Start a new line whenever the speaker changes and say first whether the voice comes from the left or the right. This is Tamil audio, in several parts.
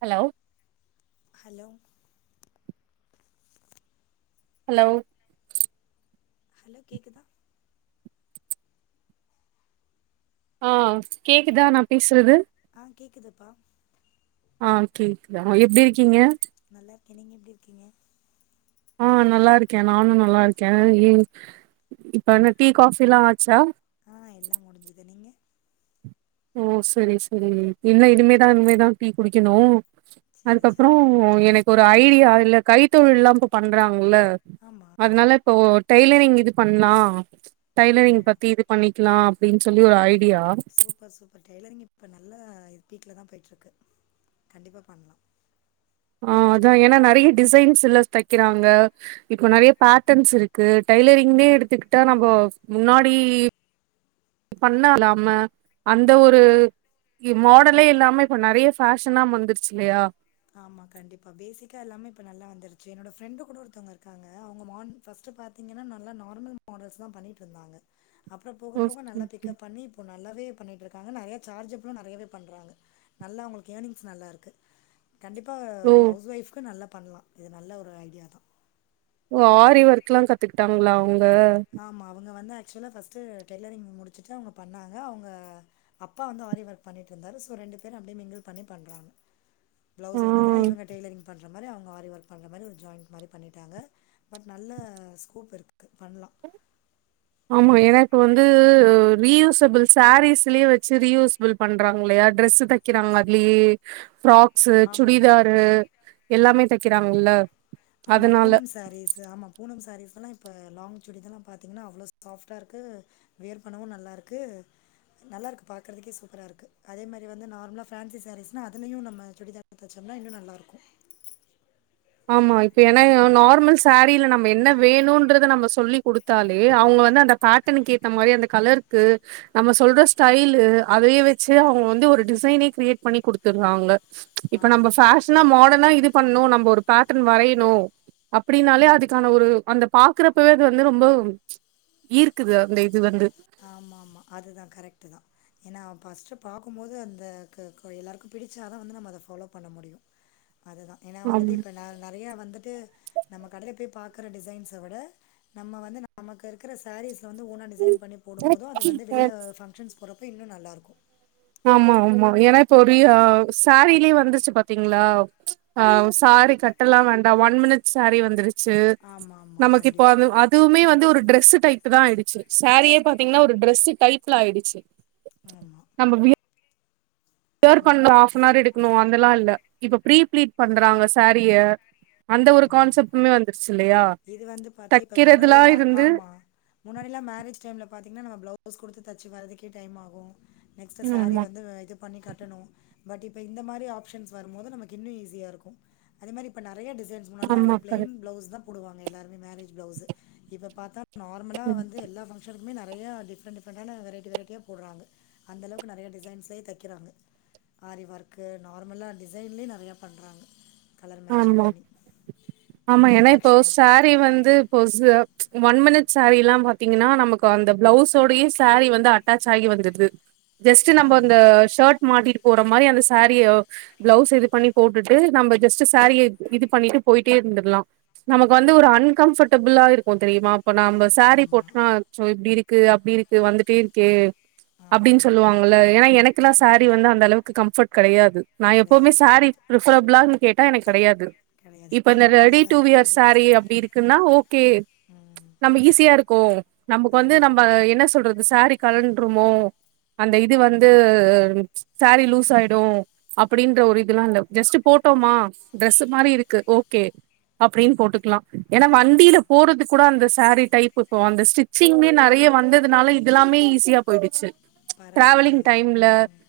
right: ஹலோ
left: ஹலோ
right: ஹலோ
left: ஹலோ கேக்குதா
right: ஆஹ் கேக்குதா நா பேசுறது
left: ஆ கேக்குதுப்பா
right: ஆ கேக்குதா ஆ எப்டி இருக்கீங்க
left: நல்லா இருக்க நீங்க எப்டி இருக்கீங்க
right: ஆ நல்லாருக்கே நானு நல்லாருக்கே [unintelligible] இப்ப என்ன டீ காஃபில்லா ஆச்சா
left: ஆ எல்லா முடிஞ்சுது நீங்க
right: ஓ சரி சரி இல்ல இனிமேதா இனிமேதா டீ குடிக்கணு
left: செரி
right: அதுக்கப்பறொ
left: செரி
right: எனக் ஒரு ஐடியா இல்ல கைத்தொழில்ல்லாம் இப்ப பண்றாங்க ங்குல
left: ஆமா
right: அதனால இப்போ டெய்லரிங் இது பண்லா ஆ ச்ச
left: ஓ
right: டெய்லரிங் பத்தி இது பண்ணி கிலா அப்டின் சொல்லி ஒரு ஐ டியா
left: இப்ப டெய்லரிங் இப்ப நல்லா பீக்லதா போய்ட்டிருக்கு கண்டிப்பாக பண்லா
right: ஆஹ அதா ஏன்னா நெறைய டிசைன்ஸ்யில தைக்கிறாங்க இப்போ நெறைய பேட்டன்ஸ் இருக்கு டைலரிங்யிலேயே எடுத்துக்கிட்டா நம்ப முன்னாடி பண்ண இல்லாம அந்த ஒரு இ மாடலே இல்லாம இப்ப நெறைய ஃபேஷனா வந்துருச்சில்லையா
left: ஆமா கண்டிப்பா பேசிக்கா எல்லாமே இப்ப நல்லா வந்துருச்சு என்னோட ஃப்ரெண்டு கூட ஒருத்தவங்க இருக்காங்க அவங்கமான் ஃபஸ்ட்டு பாத்தீங்கன்னா நல்லா நார்மல் மாடல்ஸ் தா பண்ணிட்டிருந்தாங்க அப்ரோ போக போக
right: ஓகே.
left: நல்லா பிக்கப் பண்ணி இப்போ நல்லாவே பண்ணிட்டிருக்கா தாங்க நெறயா சார்ஜ்ஜபலு நெறயவே பண்றாங்க நல்லா அவங்களுக்கு ஏர்னிங்ஸ் நல்லா இருக்கு கண்டிப்பா
right: ஓ
left: ஹவுஸ் ஒய்ஃப்க்கு நல்ல பண்லா இது நல்ல ஒரு ஐடியா தா
right: ஓ ஆரி ஒர்க்கெல்லா கத்துக்கிட்டாங்களா அவங்க
left: ஆமா அவுங்க வந்து ஆக்சுலா ஃபஸ்ட்டு டெய்லரிங் முடிச்சுட்டு அவுங்க பண்ணாங்க அவூங்க அப்பா வந்து ஆரி ஒர்க் பண்ணிட்டிருந்தாரு சோ ரெண்டு பேரு அப்படியே மிங்கிள் பண்ணி பண்றாங்க
right: ஆ
left: பிளௌஸ் வந்ததுனா இவங்க டெய்லரிங் பண்றா பண்ற மாரி அவுங்க ஆரி ஒர்க் பண்ற மாரி ஒரு ஜாய்ன்ட் மாரி பண்ணிட்டாங்க பட் நல்ல ஸ்கோப் இருக்கு பண்லா
right: ஆமா எனக்கு வந்து ரீயூசபெல் சாரீஸ்லயே வெச்சு ரீயூசபெல் பண்றாங்கில்லயா டிரஸ்ஸு தைக்கிறாங்க அதுலயே ஃப்ராக்
left: ஆமாமா ஆமா
right: தைக்கிறாங்கல்ல
left: ஆமா
right: அதனால
left: பூனம் சாரீஸ்ஸு ஆமா பூனம் சாரீஸ் எல்லா இப் ப லாங் சுடி இதெல்லா பாத்திங்கன்னா அவ்ளோ சாஃப்டாக இருக்கு வேர் பண்ணவு நல்லா இருக்கு நல்லாருக்கு பார்க்குறதுக்கே சூப்பரா இருக்கு அதே மாரி வந்து நார்மலா ஃபேன்சி சாரீஸ்னா அதுலயு நம்ம சுடிதார் குடுத்து தெச்சோம்னா இன்னு நல்லா இருக்கு
right: ஆமா இப்ப ஏன்னா நார்மல் சாரீல நம்ம என்ன வேணுன்றத நம்ம சொல்லி்குடுத்தாலே அவுங்க வந்து அந்த பேட்டனுக்கு ஏத்த மாரி அந்த கலருக்கு நம்ம சொல்ற ஸ்டைலு அதைய வெச்சு அவுங்க வந்து ஒரு டிசைனே கிரியேட் பண்ணி குடுத்துர்றாங்க ஸ் ப்ச் இப்ப நம்ம
left: ஆமா.
right: ஃபேஷனா மாடனா இது பண்ணு நம்ப ஒரு பேட்டர்ன் வரையணு அப்டின்னாலே அதுக்கான ஒரு அந்த பாக்குறப்பவே அது வந்து ரொம்ப ச் ஈர்க்குது அந்த இது வந்து
left: ஆமாமா. பாக்கும்போது அந்த க கோ எல்லார்க்கு பிடிச்சாதா வந்து நம்ம அத ஃபாலோ பண்ண முடியு அதுதா ஏன்னா வந்துட்டு இப்ப நா நெறயா வந்துட்டு நம்ம கடைல போய் பாக் க்குற டிசைன்ஸ விட நம்ம வந்து நமக்கு இருக்குற சாரீஸ்ல வந்து ஓனா டிசைன் பண்ணி போடும் போது அது வந்து வெளில ஃபங்ஷன்ஸ் போற ப்போ இன்னு நல்லா இருக்கு
right: ஆமா ஆமா ஏனா இப்ப ஒரி ஆ சாரீலயே வந்துருச்சு பாத்தீங்களா ப்ச் ஆஹ சாரீ கட்டெல்லா வேண்டா ஒன் மினிட் சாரீ வந்துரு ச்சு
left: ஆமாமா.
right: நமக்கு இப்ப
left: கண்டிப்பா.
right: அது அதுவுமே வந்து ஒரு டிரெஸ்ஸு டைப்புதா ஆயிடுச்சு சாரீயே பாத் தீங்ன்னா ஒரு டிரெஸ்ஸு டைப்ல ஆயிடுச்சு
left: ஆமா
right: நம்ம வீட் வியர்
left: ஆமா,
right: பண்ண ஹாஃப்னார் எடுக்கணு அந் அதெல்லா இல்ல இப்ப பிரீ பிளீட்
left: ஆமா,
right: பண்றாங்க சேரிய அந்த ஒரு
left: ஆமா.
right: கான்செப்ட்பிட்டுமே வந்துருச்சு இல்லயா
left: இது வந்து பாத்தா இப்ப
right: தெக்கரதுல்லா
left: முன்னாடியெல்லா
right: இருந்து
left: ஆமா முன்னாடியெல்லா மேரேஜ் டைம்ல பாத்தீங்கன்னா நம்ம பிளவுஸ் குடுத்து தெச்சு வர்ரதுக்கே டைம் ஆகு நெக்ஸ்ட் சாரீ
right: ஆமா
left: வந்து இது பண்ணி கட்டணு பட் இப்ப இந்த மாரி ஆப்ஷன்ஸ் வரும்போது நமக்கு இன்னூ ஈசி உறுதியாருக்கு அதே மாரி இப்ப நெறயா டிைன்ஸ் முன்ன எல்லா
right: ஆமா
left: ஒரு பிளைன் பிளவுஸ்தா போடுவாங்க எல்லாரு மேரேஜ் பிளவுஸ் இப்ப பாத்தா நார்மலா
right: கரெக்ட்
left: வந்து எல்லா பங்க்ஷன் ம்மே நெறயா டிஃப்ரெண்ட் டிஃரெண்டான வெரைட்டி வெரைட்டியாக போடுறாங்க அந்தளவுக்கு நெறய டிசைன்ஸ்லயே தைக்கிறாங்க ஆரி ஒர்க்கு நார்மல டிசைன்லேயும் நெறையா பண்றாங்க கலர் மேட்சிங்
right: ஆமா
left: பண்ணி
right: ஆமா
left: நல்லா
right: ஏன்னா இப்போ
left: அட்ராக்ஷனா இருக்கு
right: சாரி வந்துப்போச ஒன் மின்ட் சேரீ எல்லா பாத்தீங்கன்னா நமக்கு அந்த பிளவுஸ்சோ டையே சாரீ வந்து அட்டாச் ஆகி வந்துருது ஜஸ்ட்
left: ஆமா
right: நம்பஅந்த ஷர்ட் மாட்டிட்டு போற மாரி அந்த சேறியோ பிளவுஸ் இது பண்ணி போட்டுட்டு நம்ம ஜஸ்ட் சாரிய இது பண்ணிட்டு போயிட்டே இருந்துலா நமக்கு
left: ஆமா
right: வந்து ஒரு அன்கம்ஃபர்டபிளா இருக்கு தெரியுமா அப்ப நம்ப
left: ஆமா
right: சேரி
left: ஆமா
right: போட்டு நா சோ இப்டி இருக்கு இருக்கு அப்டி இருக்கு வந்துட்டே இருக்கே
left: ஆமா
right: அப்டின்னு
left: ஆமா
right: சொல்லுவாங்கல்ல ஏன்னா எனக்குலா
left: அதான்
right: சாரீ
left: அதான்
right: வந்து அந்த அளவுக்கு கம்ஃபர்ட் கிடையாது நான் எப்பவுமே
left: கிடையாது
right: சாரி
left: கரெக்ட்
right: பிஃபரபேளானு த எனக்கு கிடையாது
left: கிடையாது
right: இப்ப இந்த
left: எனக்கும் அதே
right: ரெடி டூ
left: தான் எனக்கும்
right: வியர்
left: அதே தான்
right: சாரி அப்படி இருக்குன்னா ஓகே
left: ம்
right: நம்ம ஈஸியா இருக்கொ நம்க்கு வந்து
left: ஆமா
right: நம்ம
left: ஆமா
right: என்ன சொல்றது சாரி களண்டுருமோ அந்த இது வந்து சாரீ லூஸ் ஆயிடு அப்டின்ற ஒரு இதுெல்லா ஜஸ்ட்டு போட்டோமா ட்ரெஸ் மாதிரி இருக்கு ஓகே அப்டினு போட்டுக்கலா ஏன்னா
left: ஆ
right: வண்டியில போறது கூட அந்த ஸாரீ டைப் ப்போ அந்த ஸ்டிச்சிங்மே நெறய வந்ததுனால இதலாமே ஈஸியாக போயிடுச்சு டிராவலிங்
left: பரவாயில்லையே
right: டைம்ல
left: ம்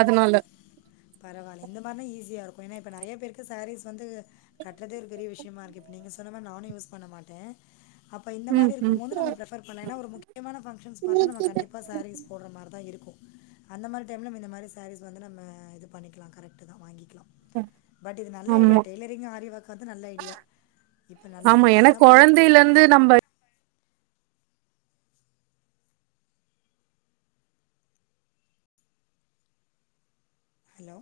right: அதுனால
left: பரவாயில்ல இந்த மாதிரினா ஈஸியாக இப்ப நெறய பேருக்கு சாரீஸ் வந்து கற்றதே ஒரு பெரிய விஷ் பயமா இருக்கு இப்ப நீங்க சொன்ன மாரி நானு யூஸ் பண்ண மாட்டே அப்போ இந்த
right: ம்
left: மாதிரி
right: ம்
left: இருக்கும்போ நம்ம பிரேப்பர் பண்ணாஏன்னா முக்கியமான ஃபங்க்ஷன் பார்த்த நம்ம கண்டிப்பாக சாரீஸ் போடுற மாதிரிதா இருக்கும அந்த மாரி டைம்ல இந்த மாரி சாரீஸ் வந்து நம்ம இது பண்ணிக்கலா கரக்ட் தா வாங்கிக்கலா பட் இது நல்ல ஐடியா
right: ஆமா
left: டெய்லரிங்கும் ஆரிஒர்க் நல்ல ஐடியா இப்ப நல்ல
right: ஆமா
left: பீக்ல
right: ஏன்னா
left: தான் போயிட்டு இருக்கு
right: கொழந்தையில இருந்து நம்ம
left: ஹலோ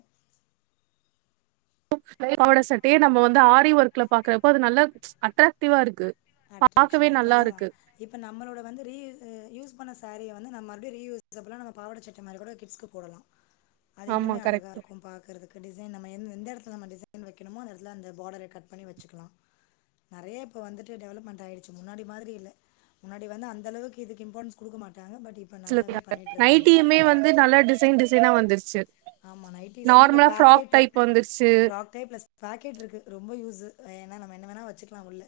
right: [inaudible] பாவாட சட்டையே நம்ம வந்து ஆரி ஒர்க்ல பாக்குறப்ப அது நல்ல ச் அட்ராக்டிவா இருக்கு பாக்கவே
left: அட்ராக்ஷனா இருக்கு
right: நல்லா
left: அதா இப்ப நம்மளோட வந்து ரீயூ அஹ் யூஸ் பண்ண சாரீயா வந்நு நம் மறுபடிய ரீயூஸ்பலா நம்ம பாவட சட்ட மாரி கூட கிட்ஸ்க்கு போடலா அது
right: ஆமா
left: இன்னுமே அழகா
right: கரெக்ட்
left: இருக்கும் பாக்குறதுக்கு டிசைன் நம்ம என்னு எந்த இடத்துல நம்ம டிசைன் வெக்கணுமோ அந்த இடத்துல அந்த பார்டர கட் பண்ணி வச்சுக்கலாம் நெறைய இப்போ வந்துட் கே டெவலப்மெண்ட் ஆயிடுச்சு முன்னாடி மாதிரி இல்ல முன்னாடி வந்து அந்த அளவுக்கு இதுக்கு இம்பார்ட்ன்ஸ் குடுக்குமாட்
right: சிலர் [inaudible] நைட்டியுமே வந்து நல்லா டிசைன் டிசைனா வந்துருச்சு
left: ஆமா நைட்டிஸுமே இப்ப
right: நார்மலா ஃப்ராக்
left: பாக்கெட்டு
right: டைப் வந்துருச்சு
left: ஃப்ராக் டைப் ப்ளஸ் பாக்கெட் இருக்கு ரொம்ப உஜு ஆ ஏன்னா நாம என்ன வேணா வெச்சுக்கலா உள்ள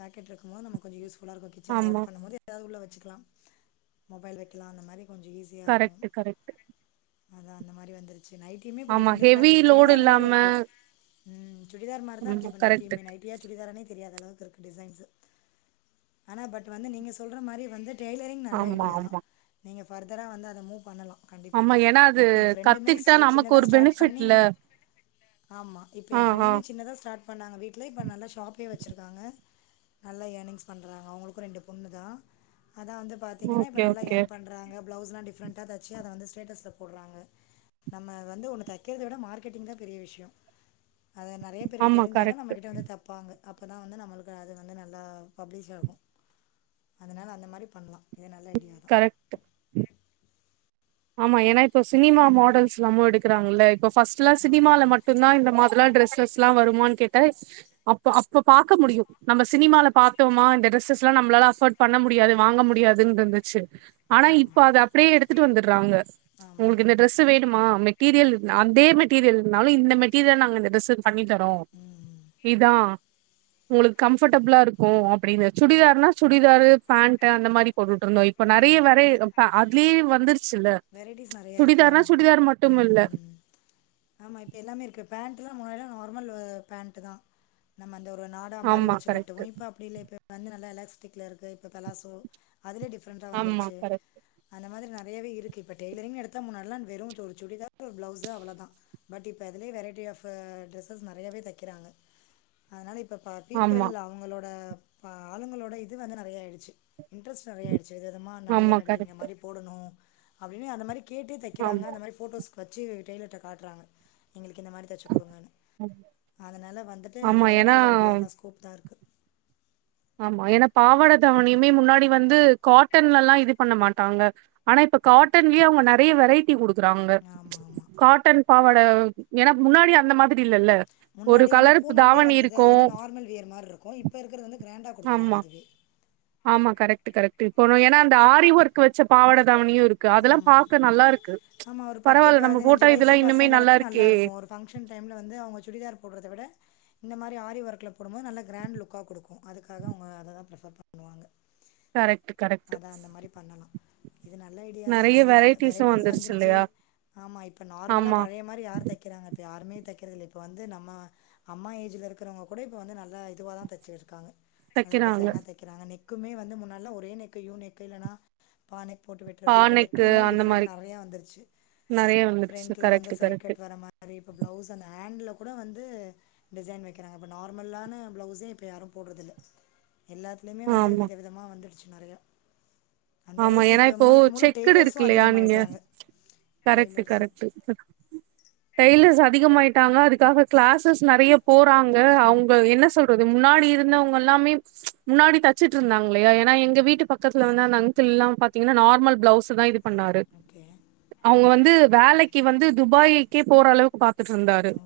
left: பாக்கெட்ல இருக்கும்போது நம்ம கொஞ்சோ யூஸ் நல்லாருக்கும் கிச்சன்ல
right: ஆமா
left: ஒர்க் பண்ணும்போது ஏதாவது உள்ள வ ச்சுக்கலாம் மொபைல் வக்கலா அந்த மாரி
right: கரெக்ட்டு கரெக்ட்டு
left: அதான் அந்த மாரி வந்துரு சே நைட்டியுமே இப்ப டிஃப்ரண்ட் டிஃப்ரண்டா
right: ஹெவி
left: இருக்கு இந்த
right: லோடு
left: சுடிதார் மாரி
right: இல்லாம
left: இருக்கு ம் சுடிதார் மாரிதா
right: ம்
left: இருக்கு இப்ப
right: கரெக்ட்
left: நைட்டியுமே நைட்டியா சுடிதாரானே தெரியாதளவு இருக்கு டிசைன்ஸு ஆனா பட் வந்து நீங்க சொல்ற மாரி வந்து டெய்லரிங் நல்ல
right: ஆமா
left: ஐடியா தா
right: ஆமா
left: நீங்க ஃபர்தரா வந்து அத மூ பண்ணலா
right: ஆமா ஏன்னா அது
left: எ எ ஃப்ரெண்டுமே
right: கத்துக்கிட்டா நமக்கு
left: சின்னதா
right: ஒரு
left: ஸ்டார்ட் பண்ணி
right: பெனிஃபிட்ல
left: ஆமா இப்ப
right: ஆ
left: என்
right: ஆ
left: ஃப்ரெண்டுமே சின்னதா ஸ்டார்ட் பண்ணாங்க வீட்ல இப்ப நல்லா ஷாப்பே வச்சுருக்காங்க நல்லா இயர்னிங்ஸ் பண்றாங்க அவங்களுக்கும் ரெண்டு பொண்ணு தா அதா வந்து பாத்திங்கன்னா இப்ப
right: ஓகே
left: நல்லா
right: ஓகே
left: எர்ன் பண்றாங்க ப்ளவுஸ்ல்லா டிஃப்ரண்டா தச்சி அத வந்து ஸ்டேட்டஸ்ல போட்றாங்க நம்ம வந்து ஒன்னு தக்கிறத விட மார்க்கெட்டிங் தா பெரிய விஷயம் அத நெறைய பேருக்கு
right: ஆமா
left: தெரிஞ்சாதா நம்ம
right: கரெக்ட்
left: கிட்ட வந்து தப்பாங்க அப்ப தான் வந்து நம்மளுக்கு அது வந்து நல்லா பப்ளிஷ் ஆகும் அதனால அந்த மாரி பண்லா
right: உம் கரெக்ட்டு ஆமா ஏன்னா இப்ப சினிமா மாடல்ஸ் எல்லாமு எடுக்குறாங்கல்ல இப்போ ஃபர்ஸ்ட்ல்லா
left: ஆமா,
right: சினிமால மட்டுதா இந்த மாதி லா ட்ரெஸ்ஸஸ்ல்லா வருமான்னு கேட்ட அப்ப அப்ப பாக்க முடியு நம்ம சினிமால பாத்தோமா இந்த டிரெஸ்ஸஸ்லா நம்மளால அஃபர்ட் பண்ண முடியாது வாங்க முடியாதுன்றுருந்துச்சு ஆனா இப்ப
left: ஆமா,
right: அது அப்டியே எடுத்துட்டு வந்து ராங்க
left: ஆமா.
right: உங்களுக்கு இந்த டிரெஸ்ஸு வேணுமா மெட்டீரியல் இருந்து அதே மெட்டீரியல்னா [unintelligible] இந்த மெட்டரியல் நாங்க இந்த ட்ரஸ்ஸு பண்ணி தரோம்
left: ம்,
right: இதான் உங்களுக் கம்ஃபர்டபுலா இருக்கு அப்டீனு சுடிதார்னா சுடிதாரு பேண்ட்டு அந்த மாரி போட்டுட்டுருந்தோம் இப்ப நெறைய
left: ஆமா.
right: வரே அப்பா அதுலே வந்த
left: வெரைட்டிஸ் நெறையா இருக்க ஆமா
right: மட்டுமில்ல
left: ஆமா இப்ப எல்லாமே இருக்கு பெண்ட் ம் முல நார்மல் பேண்டு தா நம்ம அந்த நாடா மாரி
right: ஆமா
left: வச்சு கட்டுவோ
right: கரெக்ட்
left: இப்ப அப்டி இ இ வந்து நல்ல எல்ல க்ல இருக்கு இப்ப தலாசோ அதுலே டிஃப்ரெண்ட்டா
right: ஆமா
left: வந்துருச்சு
right: கரெக்ட்
left: அந்த மாதிரி நா பயவே இருத்து இப்போடெய்லரிங் எடுத்தால் முன்னாலாம் ஒரு சுடிதாரு ஒரு ப்ளவுஸு அவ்வளோ தான். பட் இப்போது வெரைட்டி ஆஃப் ட்ரெஸ் நெறையாவவே தைக்கிறாங்க அதனால இ இப்ப பீப்பிள்
right: ஆமா
left: அவங்களோட பா ஆளுங்களோட இது வந்து நெறையாயிடுச்சு இன்ட்ரெஸ்ட் நெறைய ஆயிரு ச்சு விதவிதமா
right: ஆமா
left: நடிகர் நடிகைங்க
right: கரெக்ட்
left: மாரி போடணு அப்டின்னு அந்த மாரி கேட்டே தக்கிறாங்க
right: ஆமா
left: அந்த மாரி ஃபோட்டோஸ் வச்சு டெய்லர்ட்ட காட்றாங்க எங்களுக்கு இந்த மாரி தச்சுக் குடுங்கனு
right: ஆமா
left: அதனால வந்துட்டு
right: ஆமா,
left: இது வந்து
right: ஏன்னா
left: நல்ல ஐடியா தா ஸ்கோப் தா இருக்கு
right: ஆமா ஏனா பாவட தாவணியுமே முன்னாடி வந்து காட்டன்லலா இது பண்ண மாட்டாங்க ஆனா இப்ப காட்டன்லயே அவ்ங்க நெறைய வெரைட்டி குடுக் குறாங்க
left: ஆமாம் ஆமாம்
right: காட்டன் பாவட ஏனா முன்னாடி அந்த மாதிரி இல்லல்ல ஒரு
left: முன்னாடி வந்து
right: கலர்
left: பூனம்லே
right: தாவணி
left: வந்தது
right: இருக்கு
left: அது வந்து நார்மல் வியர் மார்ருக்கு இப்ப இருக்கிறது வந்து கிராண்ட குடுக்குறாங்க
right: ஆமா
left: அதுவே
right: ஆமா கரெக்ட்டு கரெக்ட்டு இப்போலா ஏனா அந்த ஆரி ஒர்க்கு வச்ச பாவடதாவணியு இருக்கு அதெல்லா
left: ஆமா
right: பாக்க நல்லா இருக்கு
left: ஆமா ஒரு பத்து
right: பரவால்ல நம்ம
left: பதினஞ்சு
right: போட்டா
left: வயசு
right: இதெல்லா இன்னுமே நல்லா
left: பசங்களுக்கு
right: இருக்கே
left: நல்லாருக்கு ஒரு ஃபங்க்ஷன் டைம்ல வந்து அவ்ங்க சுடிதார் போட்றத விட இந்த மாரி ஆரி ஒர்க்ல போடும்போது நல்லா கிராண்ட் லுக்கா குடுக்கு அதுக்காக அவ்ங்க அததா ப்ரெஃபர் பண்ணுவாங்க
right: கரெக்ட்டு கரெக்ட்டு
left: அதான் அந்த மாரி பண்ணலாம். இது நல்ல ஐ வந்து இப்ப வெரைட்டிஸ் வந்துருச்சு ஆமா இப்ப நார்மலா
right: ஆமா
left: பழைய மாரி யார் தெக்கறாங்க யாருமே தெக்கிறதில்ல இப்போ வந்து நம்ம அம்மா ஏஜ்ல இருக்கறவங்க கூட இப்போ வந்து நல்லா இதுவாதா தச்சிருக்காங்க நல்லா
right: தைக்கிறாங்க
left: டிசைனா தெக்கறாங்க நெ க்குமே வந்து முன்னாலலா ஒரே நெக்கு யூ நெக்கு இல்லனா ப நெக் போட்டுவிட்ருவாங்க இப்ப இன்னைக்
right: பானைக்கு
left: லயுமே
right: அந்த
left: டிஃபரெண்ட்
right: மாரி
left: நறைய வந்துருச்சு
right: நெறைய வந்துருச்சு
left: ஃப்ரண்ட்ல வந்து
right: கரெக்ட்
left: சைடு
right: கரெக்ட்
left: கட் வர்ற மாரி இப்ப ப்ளவ்ஸ் அந் ஹேண்ட்ல கூட வந்து டிசைன் வைக்கிறாங்க இப்போ நார்மலான ப்ளவுஸே இப்போ யாரு போடறதில்ல எல்லாத்துலயுமே வந்து
right: ஆமா
left: வித விதமா வந்துடுச்சு நறையா
right: ஆமா ஏனா இப்போ செக் குடு இருக்குல்லயா நீங்க
left: அதிகமாயிட்டாங்க
right: கரெக்ட்டு
left: டெய்லர்ஸும்
right: கரெக்ட்டு தை டெய்லர்ஸ் அதிகமாயிட்டாங்க அதுக்காக க்ளாசஸ் நெறைய போறாங்க அவுங்க என்ன சொல்றது து முன்னாடி இருந்தவுங்கல்லாமே ப்ச் முன்னாடி தச்சுட்ருந்தாங்லையா ஏன்னா எங்க வீட்டு பக்கத்துல வந்து அந்த அங் கிள்ல்லா பாத்தீங்கனா நார்மல் ப்ளவுஸு தா இது பண்ணாரு
left: ஓகே
right: அவுங்க வந் து வேலைக்கி வந்து துபாய்க்கே போற அளவுக்கு பாத்துட்ருந்தாரு
left: ஓ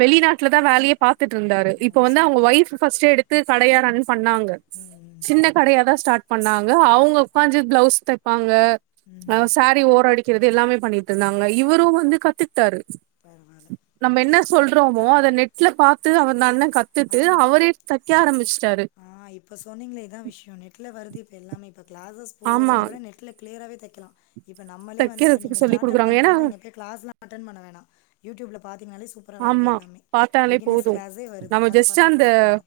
right: வெளிநாட்ல தா வேலையே பாத் த்துட்ருந்தாரு இப்ப
left: ஓ
right: வந்து அவுங்க
left: சூப்பர்
right: வைஃப் ஃபஸ்ட்டு எடுத்து கடைய ரன் பண்ணாங்க
left: ம் ம்
right: சின்ன கடையா தா ஸ்டார்ட் பண்ணாங்க அவுங்க கொஞ்சோ ப்ளவுஸ் தெப்பாங்க ஆ
left: ம்
right: சாரி ஒரோ அடி கிறது எல்லாமே பண்ணிட்ருந்தாங்க இவரு வந்து கத்துட் டாரு
left: பரவாயில்ல
right: நம்ம என்ன சொல்றோமோ அத நெட்ல பாத்து அவர அந்த நல்ல கத்துட்டு
left: ஆ
right: அவரே தச் [unintelligible] ஆரம்பிச்ட்டாரு
left: ஆ இப்ப சொன்னீங்களே இதா விஷ்யோ நெட்ல வருது இப் எல்லாமே இப்ப க்ளாஸஸ்
right: ஆமா
left: போயிறத விட நெட்ல க்ளியராவே தக் க்கெலா இப்ப நம்மளே வந்து இப்ப நீங்க
right: தைக்கிறதுக்கு சொல்லி
left: ஸ்டார்ட்டப்
right: குடுக்குறாங்க ஏன்னா
left: பண்றதாந்தா நீங்க போய் க்ளாஸ்லா அட்டண் பண்ண வேணா யூடியூப்ல தினாலே சூப்பரா வருது
right: ஆமா
left: எல்லாமே
right: பாத்தாலே
left: பிகினர்ஸ்
right: போது
left: க்ளாஸே வருது
right: நம்ம
left: அத
right: ஜஸ்ட்
left: பாத்தே
right: அந்த
left: ஃபாலோ பண்லா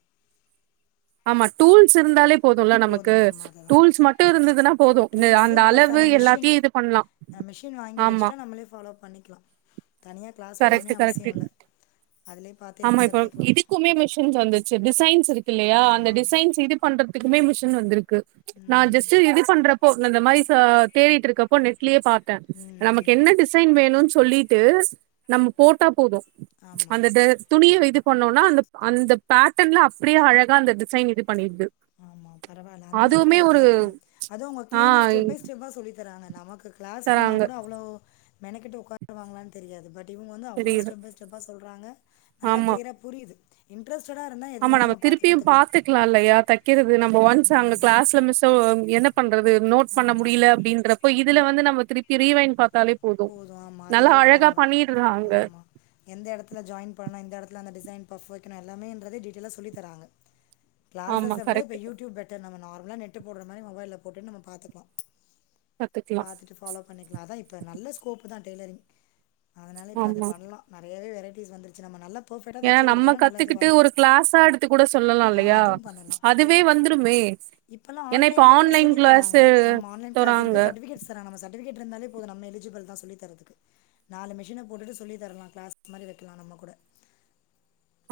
right: ஆமா டூல்ஸ் இருந்தாலே போதுல்ல
left: போது
right: நமக்கு
left: ஆமா அததா
right: டூல்ஸ் மட்டு இருந்ததுன்னா போது இந்த
left: டூல்ஸு ப்ளஸ்
right: அளவு
left: அந்த மெஷின்
right: எல்லாத்தையு இது பண்லா
left: ஆ மெஷின் வாங்கி
right: ஆமா
left: வச்சுட்டா நம்மளே ஃபாலோ பண்ணிக்கலா தனியா க்ளாஸ் போணுன்னே அவசிய
right: டு ஆமா இப்ப
left: கத்துக்கலாம்.
right: இதுக்குமே மிஷின்ஸ் வந்துச்சு டிசைன்ஸ் இருக்குல்லையா அந்த
left: ஆமா.
right: டிசைன்ஸ் இது பண்ற இதுக்குமே மிஷின் வந்துருக் கு நா
left: ம்.
right: ஜெஸ்ட்டு இது பண்றப் போ இந்த மாரி ஸ தேடிட்ருக்கப்போ நெட் ட்லயே பாத்தே
left: ம்
right: நமக்கு
left: ம்.
right: என்ன டிசைன் வேணுன் சொல்லி [unintelligible] நம்ம போட்டா போது அந்த
left: ஆமா.
right: த துணிய இது பண்ணோன்னா அந்த அந்த பேட்டன்ல அப்டியே அழகா அந்த டிசைன் இது பண்ணிடுது
left: ஆமா பரவாயில்ல அந்த மாரி
right: அதுவுமே
left: வேற
right: ஒரு
left: எதாது தா அதும் அவங்க
right: ஆ
left: கிளீனா ஸ்டெப் பை ஸ்டெப் சொல்லித் தராங்க நமக் க்ளாஸ் போனா
right: தராங்க
left: கூட அவ்ளோ மெனக்கட்ட உட்காரவாங்களான்னு தெரியாது பட் இவங்க வந்து அவ்ளோ
right: தெரியுது
left: ஸ்டெப் பை ஸ்டெப்பா சொல்றாங்க நல்லா
right: ஆமா
left: கிளியரா புரியிது இன்ரெஸ்ட்
right: ஆமா நம்ம திருப்பியு பாத்துக்கலா இல்லையா தெ கிறது நம்ப ஒன்ஸ் அங்க
left: ம்.
right: கிளாஸ்ல மிஸ் சோ என்ன பண் றது நோட் பண்ண
left: ஆமா.
right: முடியில அப்படின்றப்போ இதுல வந்து நம் ம்ம திரிப்பி ரிவைன் பண்
left: போது ஆமா அது ரிலெட்டடா வரு
right: பண்ணிடுறாங்க
left: ஆமா எந்த எடத்துல ஜாயின் பண்ணு இந்த இடத்துல அந்த டிசைன் பஃப் வெக்கணு எல்லாமேன்றது டீடைலா சொல்லி தராங்க
right: ஆமா
left: கிளஸ்ஸ விட
right: கரெக்ட்
left: இப்ப யூடியூப் பெட்டர் நம்ம ந நம்மள நெட்டு போடுற மாரி மொபைல போட்டுட் நம்ம பாத்துக்கலா
right: கத்துக்கலா
left: பாத்துட்டு ஃபாலோ பண்ணிக்கலா அதா இப் நல்ல ஸ்கோப்பு தா டெய்லரிங் அதனால இப்ப அது
right: ஆமா
left: பண்ணலா நெறையவே வே வெரைட்டீஸ் வந்துருச்சு நம்ம நல்லா பெர்ஃபெக்ட்டா
right: ஏ
left: தச்சு
right: நம்ம
left: குடுத்தோனா நல்லா
right: கத்துக்கிட்டு
left: இதுவாகும்
right: ஒரு கிளாஸா எடுத்து கூட சொல்லலா
left: ஆ
right: இல்லையா
left: அதுவும் பண்ணலாம்
right: அதுவே
left: இப்
right: வந்துருமே
left: இப்பல்லாம்
right: ஏன்னா இப்ப
left: ஆன்லைன்ல கூட
right: ஆன்லைன்
left: சொல்லி தராங்க
right: கிளாஸ்ஸு தறாங்க
left: இருந்தால போது நம்ம எலி அஞ்சு பேர் தா சொல்லிதரதுக்கு நாலு மிஷின போட்டுட்டு சொல்லி தரலா கிளாஸ் மாரி வெக்கலா நம்ம கூட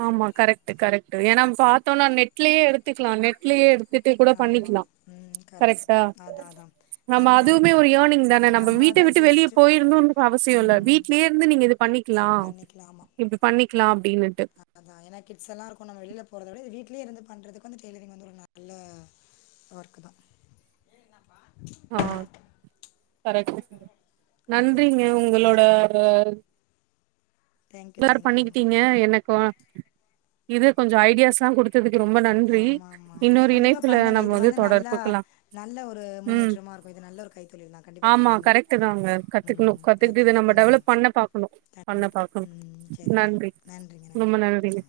right: ஆமா கரெட்டு கரெட்டு ஏன்னா பாத்தோனா நெட்லயே எடுத்துக்கலா நெட்லயே எ எடுத்துட்டே கூட
left: ஆமா
right: பண்ணிக்லா
left: ம் கரெக்ட்
right: கரெட்டா
left: அதான் அதான்
right: நம்ம
left: வந்
right: அதுவுமே ஒரு யேர்னிங் தான நம்ம வீட்ட
left: அதான்
right: விட்டு வெளியே
left: ஜஸ்ட்டு
right: போயிருந்து உக்கு அவசியோ இல்ல
left: ம்
right: வீட்லயே இருந்து நீங்க இது பண்ணிக்கலா இப்பிடி பண் க்லா அப்டின்னுட்டு
left: அதா ஏனா கிட்ஸ் எல்லா இருக்கு நம்ம வெளியில போறத விட வீட் ட்லியேருந்து பண்ணுறதுக்கு வந்து டெய்லரிங் வந்து ஒரு நல்ல ஒர்க்கு தா
right: ஆ கரெக்டு
left: அதுதான்
right: நன்றிங்க உங்களோட
left: தேங்க்யூ
right: எல்லாரு
left: தேங்க்யூ
right: பண்ணிக்கிட்டீங்க எனக்கு இது கொஞ்சோ ஐடியாஸ்லா குடு த்ததுக்கு ரொம்ப நன்றி
left: ஆமா ஆமா இல்ல
right: இன்னொரு
left: கண்டிப்பா
right: இணைப்புல
left: பண்ணுங்க
right: நம்ம
left: இது
right: வந்து
left: நல்லா
right: தொடர்புக்கலா
left: நல்ல ஒரு
right: ம்
left: முன்னேற்றமா இருக்கும் இது நல்ல ஒரு கைத்தொழில் தான் கண்டிப்பா
right: ஆமா
left: பண்ணுங்க
right: கரெக்டு தாங்க கத்துக்கணு
left: ம்
right: கத்துக்கிட்டு இத நம்ம
left: பண்ணுங்க
right: டெவலப் பண்ண பாக்கணு பண்ண
left: கண்டிப்பா
right: பாக்கணு
left: ம் சரிங்க
right: நன்றி
left: நன்றிங்க
right: ரொம்ப
left: நன்றி ஆ
right: நன்றிங்க